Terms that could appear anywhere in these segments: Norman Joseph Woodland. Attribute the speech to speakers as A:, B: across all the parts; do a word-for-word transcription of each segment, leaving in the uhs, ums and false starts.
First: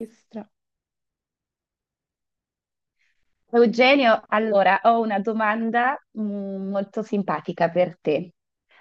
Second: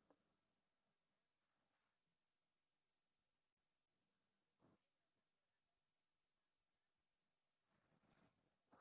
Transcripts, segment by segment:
A: Maestra. Eugenio, allora ho una domanda mm, molto simpatica per te.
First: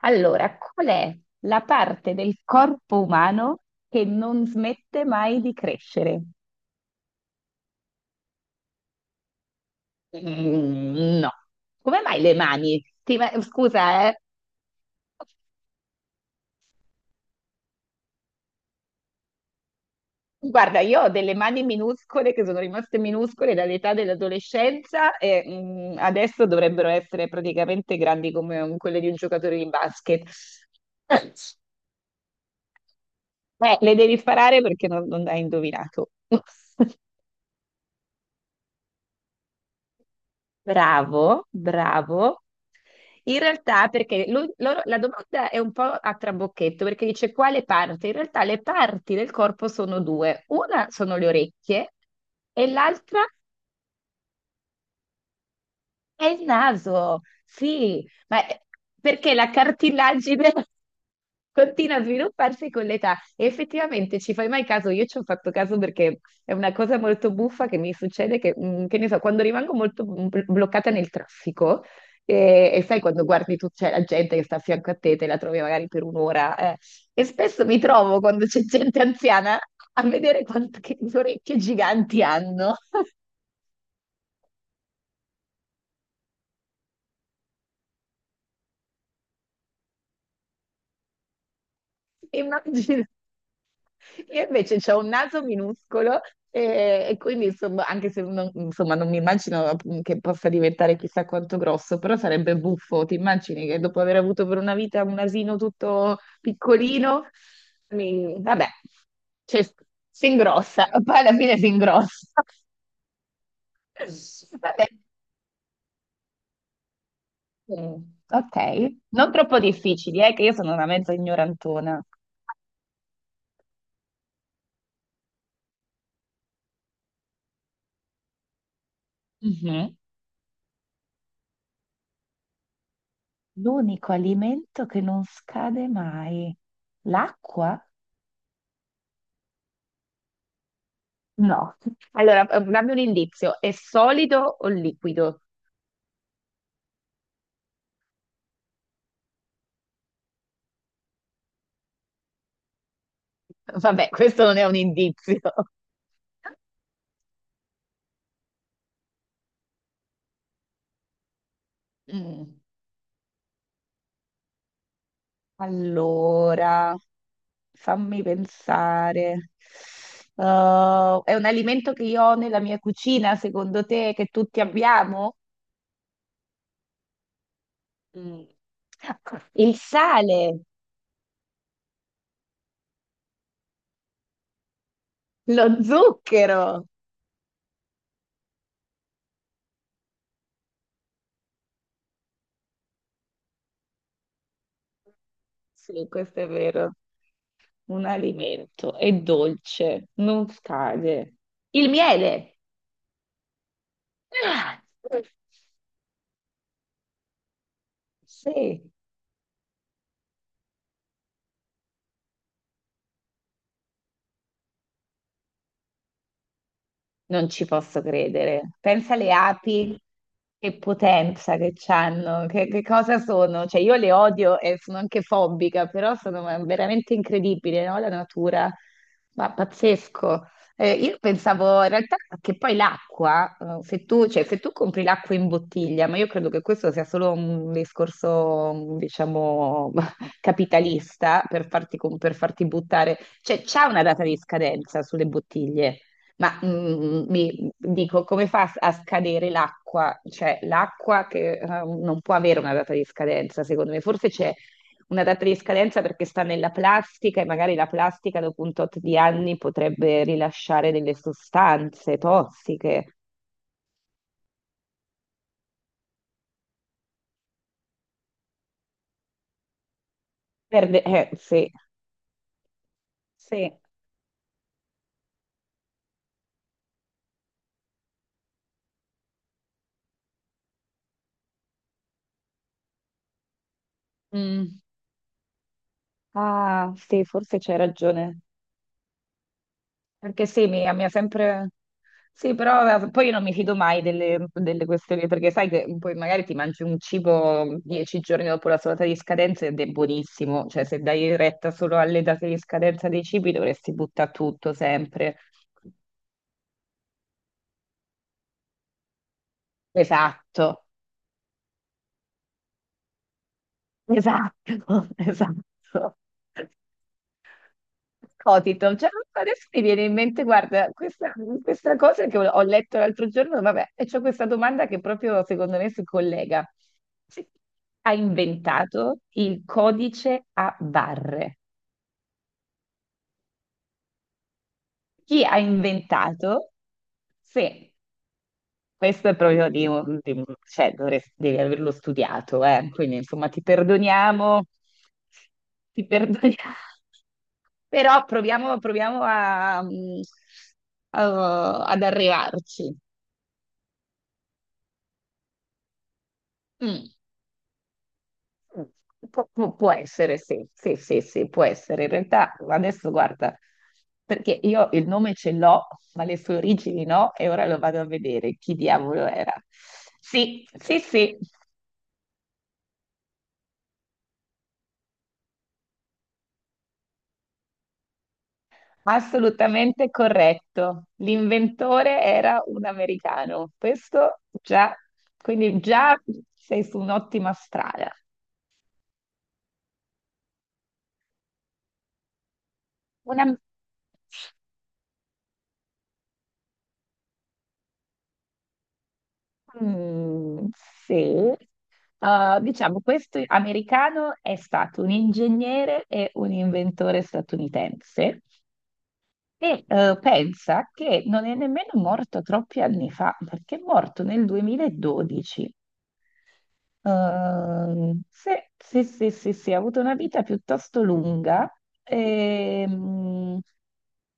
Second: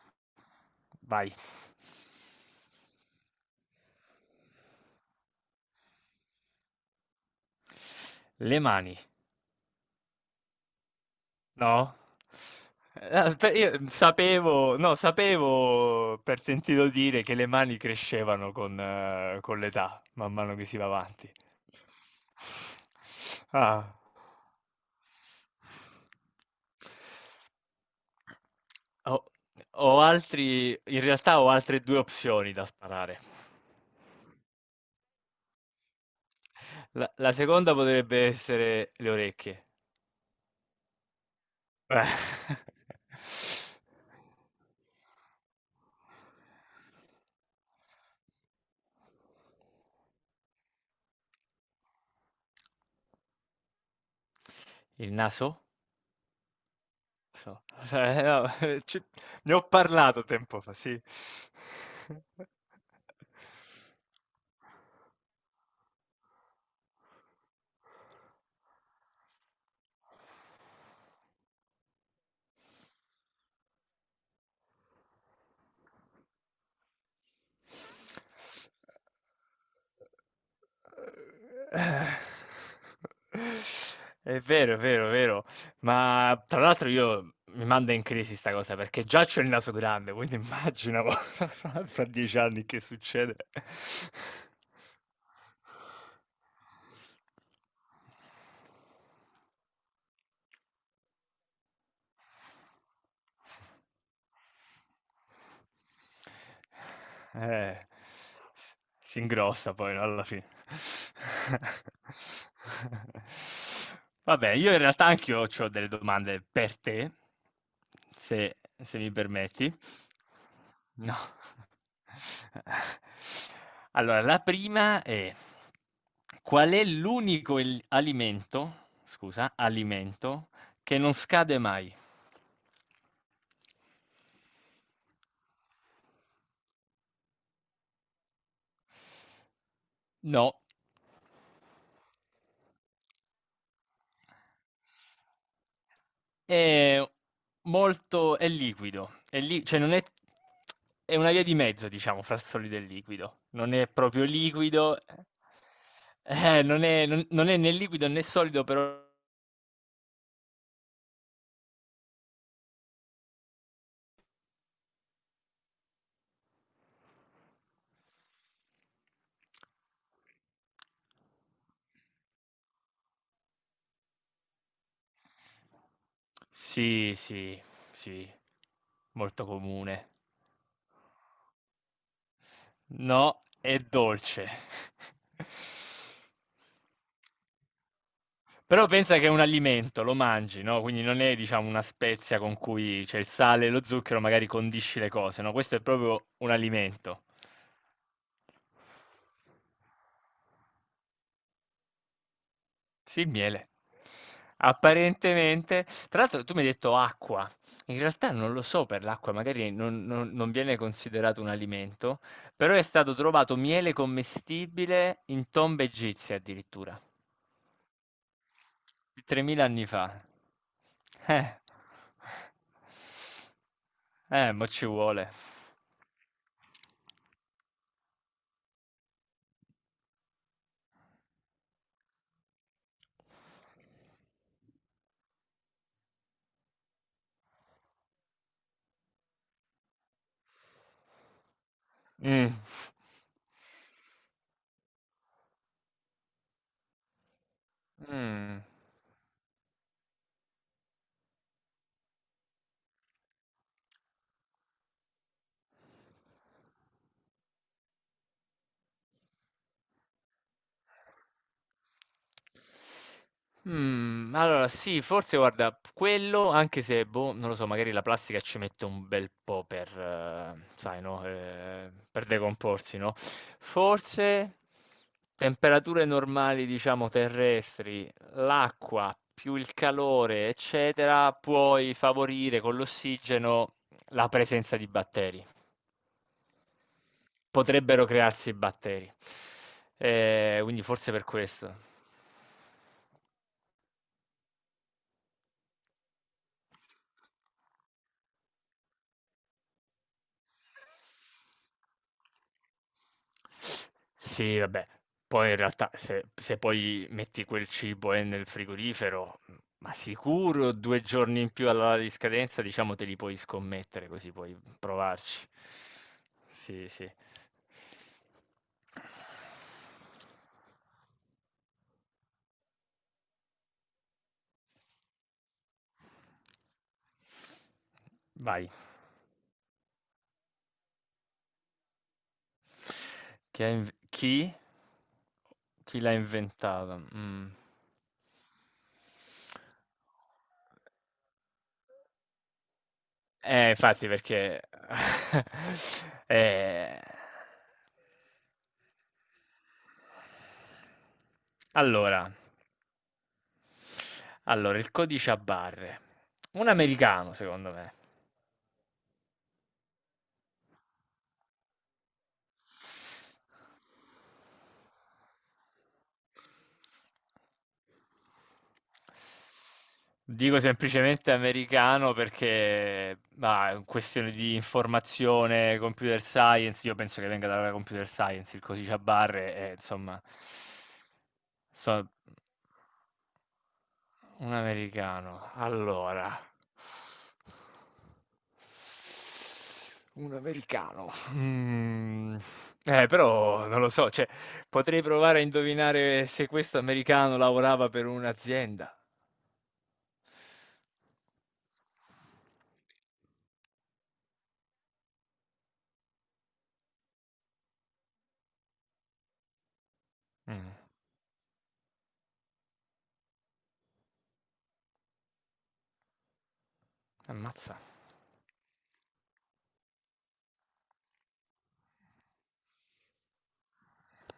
A: Allora, qual è
B: Vai.
A: la parte del corpo umano che non smette mai di crescere?
B: Le mani,
A: Mm, no.
B: no?
A: Come mai le mani? Ti
B: Eh,
A: ma-
B: per- Io
A: Scusa, eh.
B: sapevo, no, sapevo per sentito dire che le mani crescevano con, eh, con l'età, man mano che si
A: Guarda,
B: va
A: io ho
B: avanti.
A: delle mani minuscole che sono rimaste minuscole dall'età
B: Ah.
A: dell'adolescenza e mm, adesso dovrebbero essere praticamente grandi come um, quelle di un
B: Ho,
A: giocatore di
B: ho
A: basket.
B: altri, in realtà ho altre due opzioni da sparare.
A: Eh, le devi sparare perché non, non hai indovinato.
B: La, la seconda potrebbe essere le orecchie.
A: Bravo,
B: Eh.
A: bravo. In realtà, perché lui- loro- la domanda è un po' a trabocchetto, perché dice quale parte? In realtà le parti del corpo sono due. Una sono le orecchie e l'altra?
B: Il naso?
A: È il naso,
B: So.
A: sì,
B: Cioè, eh,
A: ma è-
B: no, ci-
A: perché la
B: ne ho parlato
A: cartilagine
B: tempo fa, sì.
A: continua a svilupparsi con l'età e effettivamente ci fai mai caso? Io ci ho fatto caso perché è una cosa molto buffa che mi succede che, mm, che ne so, quando rimango molto mm, bl- bloccata nel traffico e, e sai quando guardi tu, c'è la gente che sta a fianco a te, te la trovi magari per un'ora eh, e spesso mi trovo quando c'è gente anziana a vedere quante che orecchie giganti hanno.
B: È vero, è vero, è vero. Ma tra l'altro io mi manda in crisi sta cosa perché già c'ho il naso grande, quindi immagino fra fra dieci anni che
A: Immagino.
B: succede.
A: Io invece ho un naso minuscolo e, e quindi insomma, anche se non, insomma, non mi immagino che possa diventare chissà quanto grosso, però sarebbe buffo. Ti immagini che dopo aver avuto per una vita un asino tutto piccolino,
B: Eh,
A: mi- vabbè,
B: s Si
A: cioè,
B: ingrossa poi, no, alla
A: si
B: fine.
A: ingrossa, poi alla fine si ingrossa.
B: Vabbè, io in
A: Vabbè.
B: realtà anch'io c'ho delle domande per te,
A: Mm,
B: se
A: ok,
B: se mi
A: non troppo
B: permetti.
A: difficili, eh, che io sono una mezza
B: No.
A: ignorantona.
B: Allora, la prima è: qual è l'unico el- alimento, scusa,
A: Mhm.
B: alimento che non scade mai?
A: L'unico alimento che non scade mai, l'acqua?
B: No,
A: No. Allora, eh, dammi un indizio. È solido o liquido?
B: è molto, è liquido, è li- cioè non è, è una via di mezzo, diciamo, fra il solido e il liquido. Non è
A: Vabbè,
B: proprio
A: questo non è un
B: liquido,
A: indizio.
B: eh, non è, non- non è né liquido né solido, però...
A: Mm, allora, fammi pensare. Uh, è un alimento che io ho nella mia cucina, secondo te, che tutti abbiamo?
B: Sì, sì, sì,
A: Mm.
B: molto
A: Il
B: comune.
A: sale,
B: No, è dolce.
A: lo zucchero.
B: Però pensa che è un alimento, lo mangi, no? Quindi non è, diciamo, una spezia con cui c'è il sale e lo zucchero, magari condisci le cose, no? Questo è
A: Sì,
B: proprio
A: questo è
B: un
A: vero.
B: alimento.
A: Un alimento, è dolce, non scade. Il miele.
B: Sì, il miele.
A: Ah!
B: Apparentemente, tra l'altro tu mi hai detto acqua, in realtà non lo
A: Sì,
B: so per l'acqua, magari non, non- non viene considerato un alimento, però è stato trovato miele commestibile in tombe egizie addirittura.
A: non ci posso credere. Pensa alle
B: tremila anni
A: api,
B: fa.
A: che
B: Eh.
A: potenza che hanno, che, che cosa sono. Cioè, io le
B: Eh,
A: odio
B: mo'
A: e
B: ci
A: sono anche
B: vuole.
A: fobica, però sono veramente incredibili, no? La natura, ma pazzesco. Eh, io pensavo in realtà che poi l'acqua, eh, se tu, cioè, se tu compri l'acqua in bottiglia, ma io credo che questo sia solo un discorso, diciamo, capitalista per farti, com- per
B: Mm.
A: farti buttare, cioè c'è una data di scadenza sulle bottiglie. Ma mm, mm, mi dico, come
B: Mm.
A: fa a scadere l'acqua? Cioè, l'acqua che eh, non può avere una data di scadenza, secondo me. Forse c'è una data di scadenza perché sta nella plastica e magari la plastica dopo un tot di anni potrebbe rilasciare delle sostanze tossiche.
B: Mm, allora sì, forse guarda, quello, anche se, boh, non lo so, magari la plastica ci mette un bel po' per, eh, sai,
A: Perde...
B: no,
A: Eh, sì,
B: eh, per decomporsi, no?
A: sì.
B: Forse temperature normali, diciamo, terrestri, l'acqua più il calore, eccetera, puoi favorire con l'ossigeno la presenza
A: Mm.
B: di batteri.
A: Ah, sì, forse c'hai
B: Potrebbero
A: ragione.
B: crearsi batteri.
A: Perché
B: Eh,
A: sì,
B: quindi
A: mi, mi ha
B: forse per
A: sempre...
B: questo.
A: Sì, però eh, poi io non mi fido mai delle, delle questioni, perché sai che poi magari ti mangi un cibo dieci giorni dopo la sua data di scadenza ed è buonissimo, cioè se dai retta solo alle date di scadenza dei cibi dovresti buttare
B: Sì,
A: tutto
B: vabbè.
A: sempre.
B: Poi in realtà se, se poi metti quel cibo eh, nel frigorifero, mm, ma sicuro
A: Esatto,
B: due giorni in più alla data di scadenza, diciamo, te li puoi scommettere, così puoi
A: esatto,
B: provarci.
A: esatto.
B: Sì, sì.
A: Scotito, cioè, adesso mi viene in mente, guarda, questa, questa cosa che ho ho letto l'altro giorno, vabbè, e c'ho questa domanda che proprio secondo me si collega. Chi ha
B: Vai.
A: inventato il codice a barre?
B: Chi? ha inv- chi?
A: Chi ha
B: Chi l'ha
A: inventato?
B: inventata? Mm.
A: Sì, questo è proprio di, un- di un- cioè, dovresti- devi averlo studiato, eh. Quindi insomma ti
B: Eh, infatti perché
A: perdoniamo, ti perdoniamo.
B: ehm,
A: Però proviamo, proviamo a, mm, a- ad
B: allora
A: arrivarci.
B: allora, il codice a barre. Un
A: Mm.
B: americano, secondo me.
A: Pu- pu- può essere, sì, sì, sì, sì, può essere. In realtà, adesso guarda, perché io il nome ce l'ho, ma le sue origini no, e ora lo vado a vedere chi diavolo era.
B: Dico
A: Sì, sì,
B: semplicemente
A: sì,
B: americano perché, ma è questione di informazione, computer science, io penso che venga dalla computer science il codice a barre, e,
A: assolutamente
B: insomma,
A: corretto.
B: so-
A: L'inventore era un americano. Questo
B: Un
A: già,
B: americano.
A: quindi già
B: Allora,
A: sei su un'ottima strada.
B: un americano. Mm. Eh,
A: Una...
B: però non lo so, cioè, potrei provare a indovinare se questo americano lavorava per un'azienda.
A: Mm, sì, uh, diciamo, questo americano è stato un ingegnere e un inventore statunitense e eh,
B: Mm.
A: pensa che non è nemmeno morto troppi anni fa, perché è morto nel duemiladodici.
B: Ammazza.
A: Ehm, sì, sì, sì, sì, sì, ha avuto una vita piuttosto lunga, ehm,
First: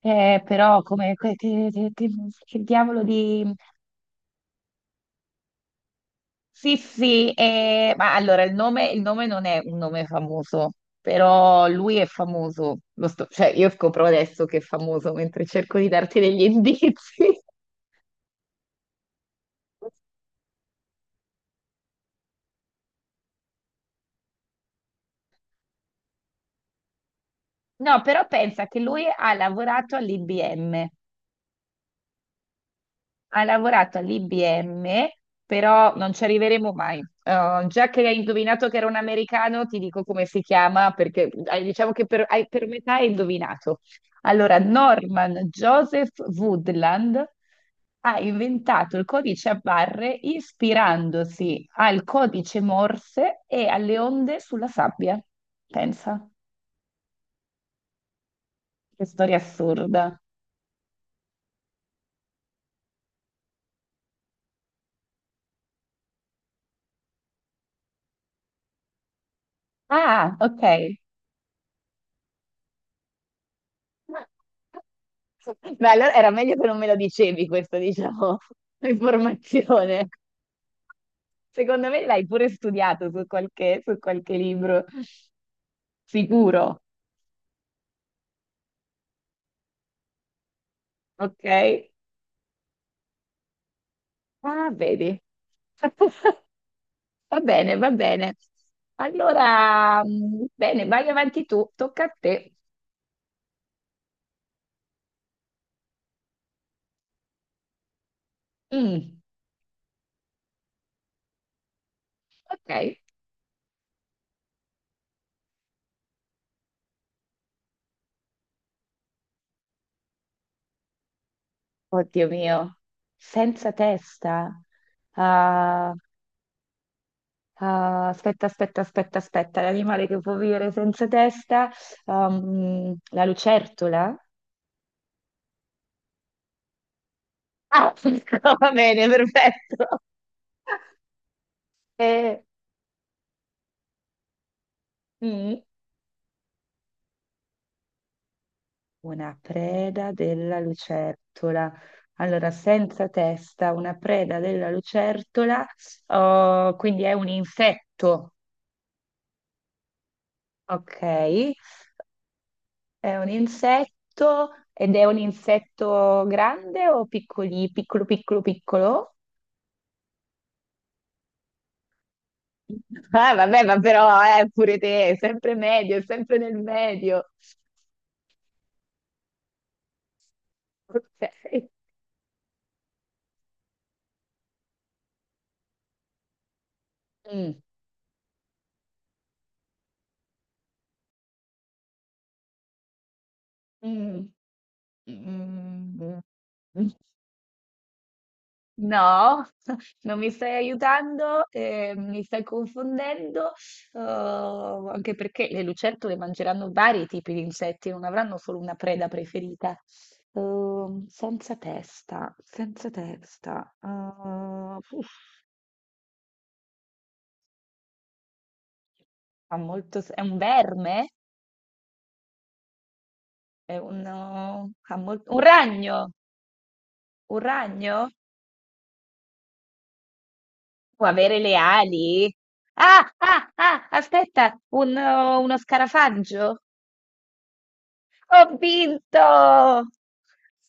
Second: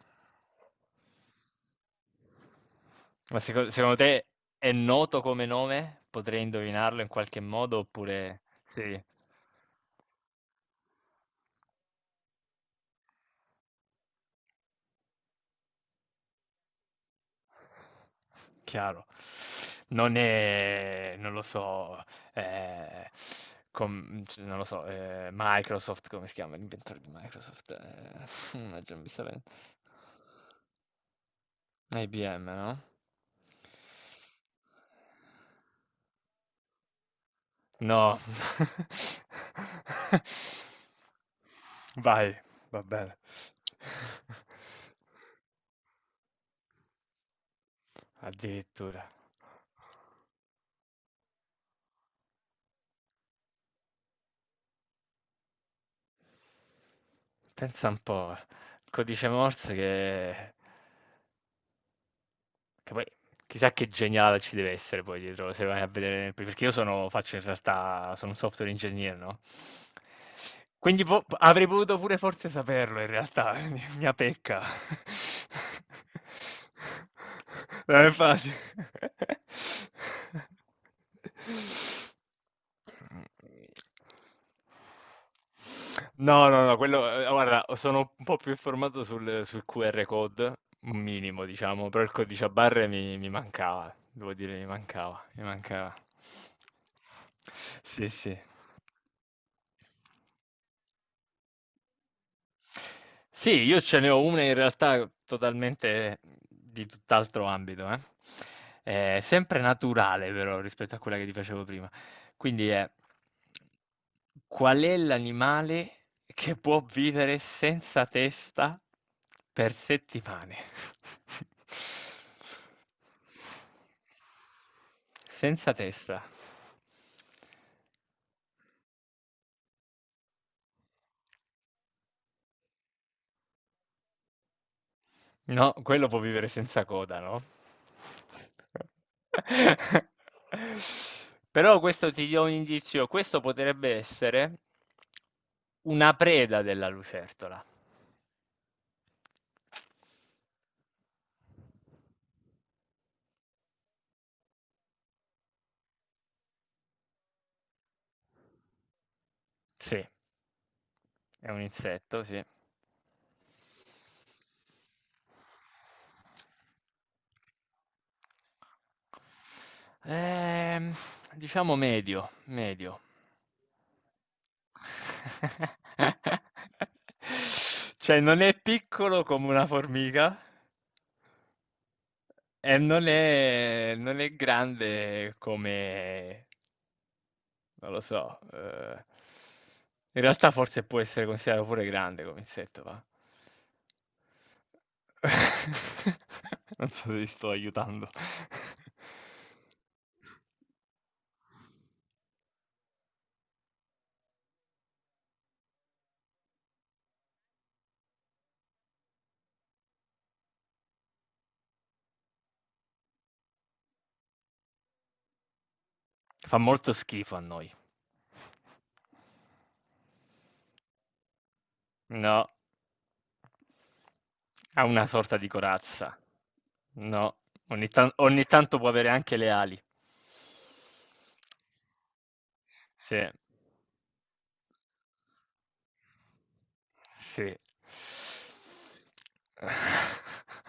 A: eh, però come, che, che- che- che diavolo
B: Ma
A: di...
B: seco- secondo te è noto come nome? Potrei
A: Sì,
B: indovinarlo in
A: sì,
B: qualche modo
A: eh, ma
B: oppure
A: allora il nome, il
B: sì.
A: nome non è un nome famoso, però lui è famoso. Lo sto- cioè, io scopro adesso che è famoso mentre cerco di darti degli indizi.
B: Chiaro. Non è non lo so, ehm, com c non lo so, ehm, Microsoft, come si chiama l'inventore di Microsoft?
A: No, però
B: Ehm,
A: pensa che
B: mannaggia, non
A: lui
B: mi sta
A: ha
B: ven
A: lavorato all'I B M.
B: I B M, no?
A: Ha lavorato all'I B M, però non ci arriveremo mai. Eh, già che hai
B: No.
A: indovinato che era un americano, ti dico come si chiama, perché eh, diciamo che per,
B: Vai,
A: hai- per
B: va
A: metà hai
B: bene.
A: indovinato. Allora, Norman Joseph Woodland ha inventato il
B: Addirittura.
A: codice a barre ispirandosi al codice Morse e alle onde sulla sabbia. Pensa,
B: Pensa un po', il
A: che
B: codice
A: storia
B: Morse
A: assurda.
B: che... Che poi chissà che geniale ci deve essere poi dietro, se vai a vedere, perché io sono, faccio in realtà, sono un software engineer, no?
A: Ah, ok.
B: Quindi po- avrei potuto pure forse saperlo in realtà, mia pecca.
A: Beh, allora era meglio che non me lo dicevi questa,
B: Non è
A: diciamo,
B: facile.
A: informazione. Secondo me l'hai pure studiato su qualche, su qualche libro,
B: No, no, no,
A: sicuro,
B: quello, eh, guarda, sono un po' più informato sul, sul Q R code, un
A: ok?
B: minimo, diciamo, però il codice a barre mi, mi mancava, devo dire, mi
A: Ah, vedi.
B: mancava, mi mancava.
A: Va bene, va
B: Sì,
A: bene.
B: sì.
A: Allora, mm, bene, vai avanti tu, tocca a te.
B: Sì, io ce ne ho una in realtà totalmente di tutt'altro ambito, eh.
A: Mm,
B: È sempre naturale però rispetto a quella che ti facevo prima. Quindi è
A: ok.
B: qual è l'animale che può vivere senza testa per settimane?
A: Oddio mio, senza testa.
B: Senza
A: Ah,
B: testa.
A: ah, aspetta, aspetta, aspetta, aspetta, l'animale che può vivere senza testa, ehm, la lucertola?
B: No, quello può vivere senza coda, no?
A: Ah, va bene, perfetto.
B: Però questo ti
A: Eh,
B: do un indizio, questo potrebbe essere
A: mm,
B: una preda della lucertola.
A: una preda della lucertola. Allora, senza testa, una preda della lucertola, oh, quindi è un insetto,
B: Sì, è
A: ok?
B: un insetto, sì.
A: È un insetto ed è un insetto grande o piccoli, piccolo, piccolo, piccolo?
B: Ehm, diciamo medio, medio.
A: Ah, vabbè, ma però eh, pure te, è sempre medio, è sempre nel medio.
B: Cioè, non è piccolo come una formica.
A: Ok.
B: Eh, non è, non è grande come,
A: Mm,
B: non lo so, eh, in realtà forse può essere considerato pure grande come insetto, va.
A: mm, mm, mm, mm.
B: Non so se ti sto aiutando.
A: No, non mi stai aiutando, eh, mi stai confondendo, oh, anche perché le lucertole mangeranno vari tipi di insetti, non avranno solo una preda preferita. Ehm, senza testa, senza testa. Ah, uff,
B: Fa molto schifo a noi.
A: ha molto, se- è un verme?
B: No,
A: È uno-
B: ha
A: ha
B: una
A: mol- Un
B: sorta di
A: ragno,
B: corazza. No,
A: un
B: ogni,
A: ragno
B: tan- ogni tanto può avere anche le ali.
A: può avere le ali. Ah,
B: Sì.
A: ah, ah, aspetta, un- uno scarafaggio.
B: Sì.
A: Ho vinto!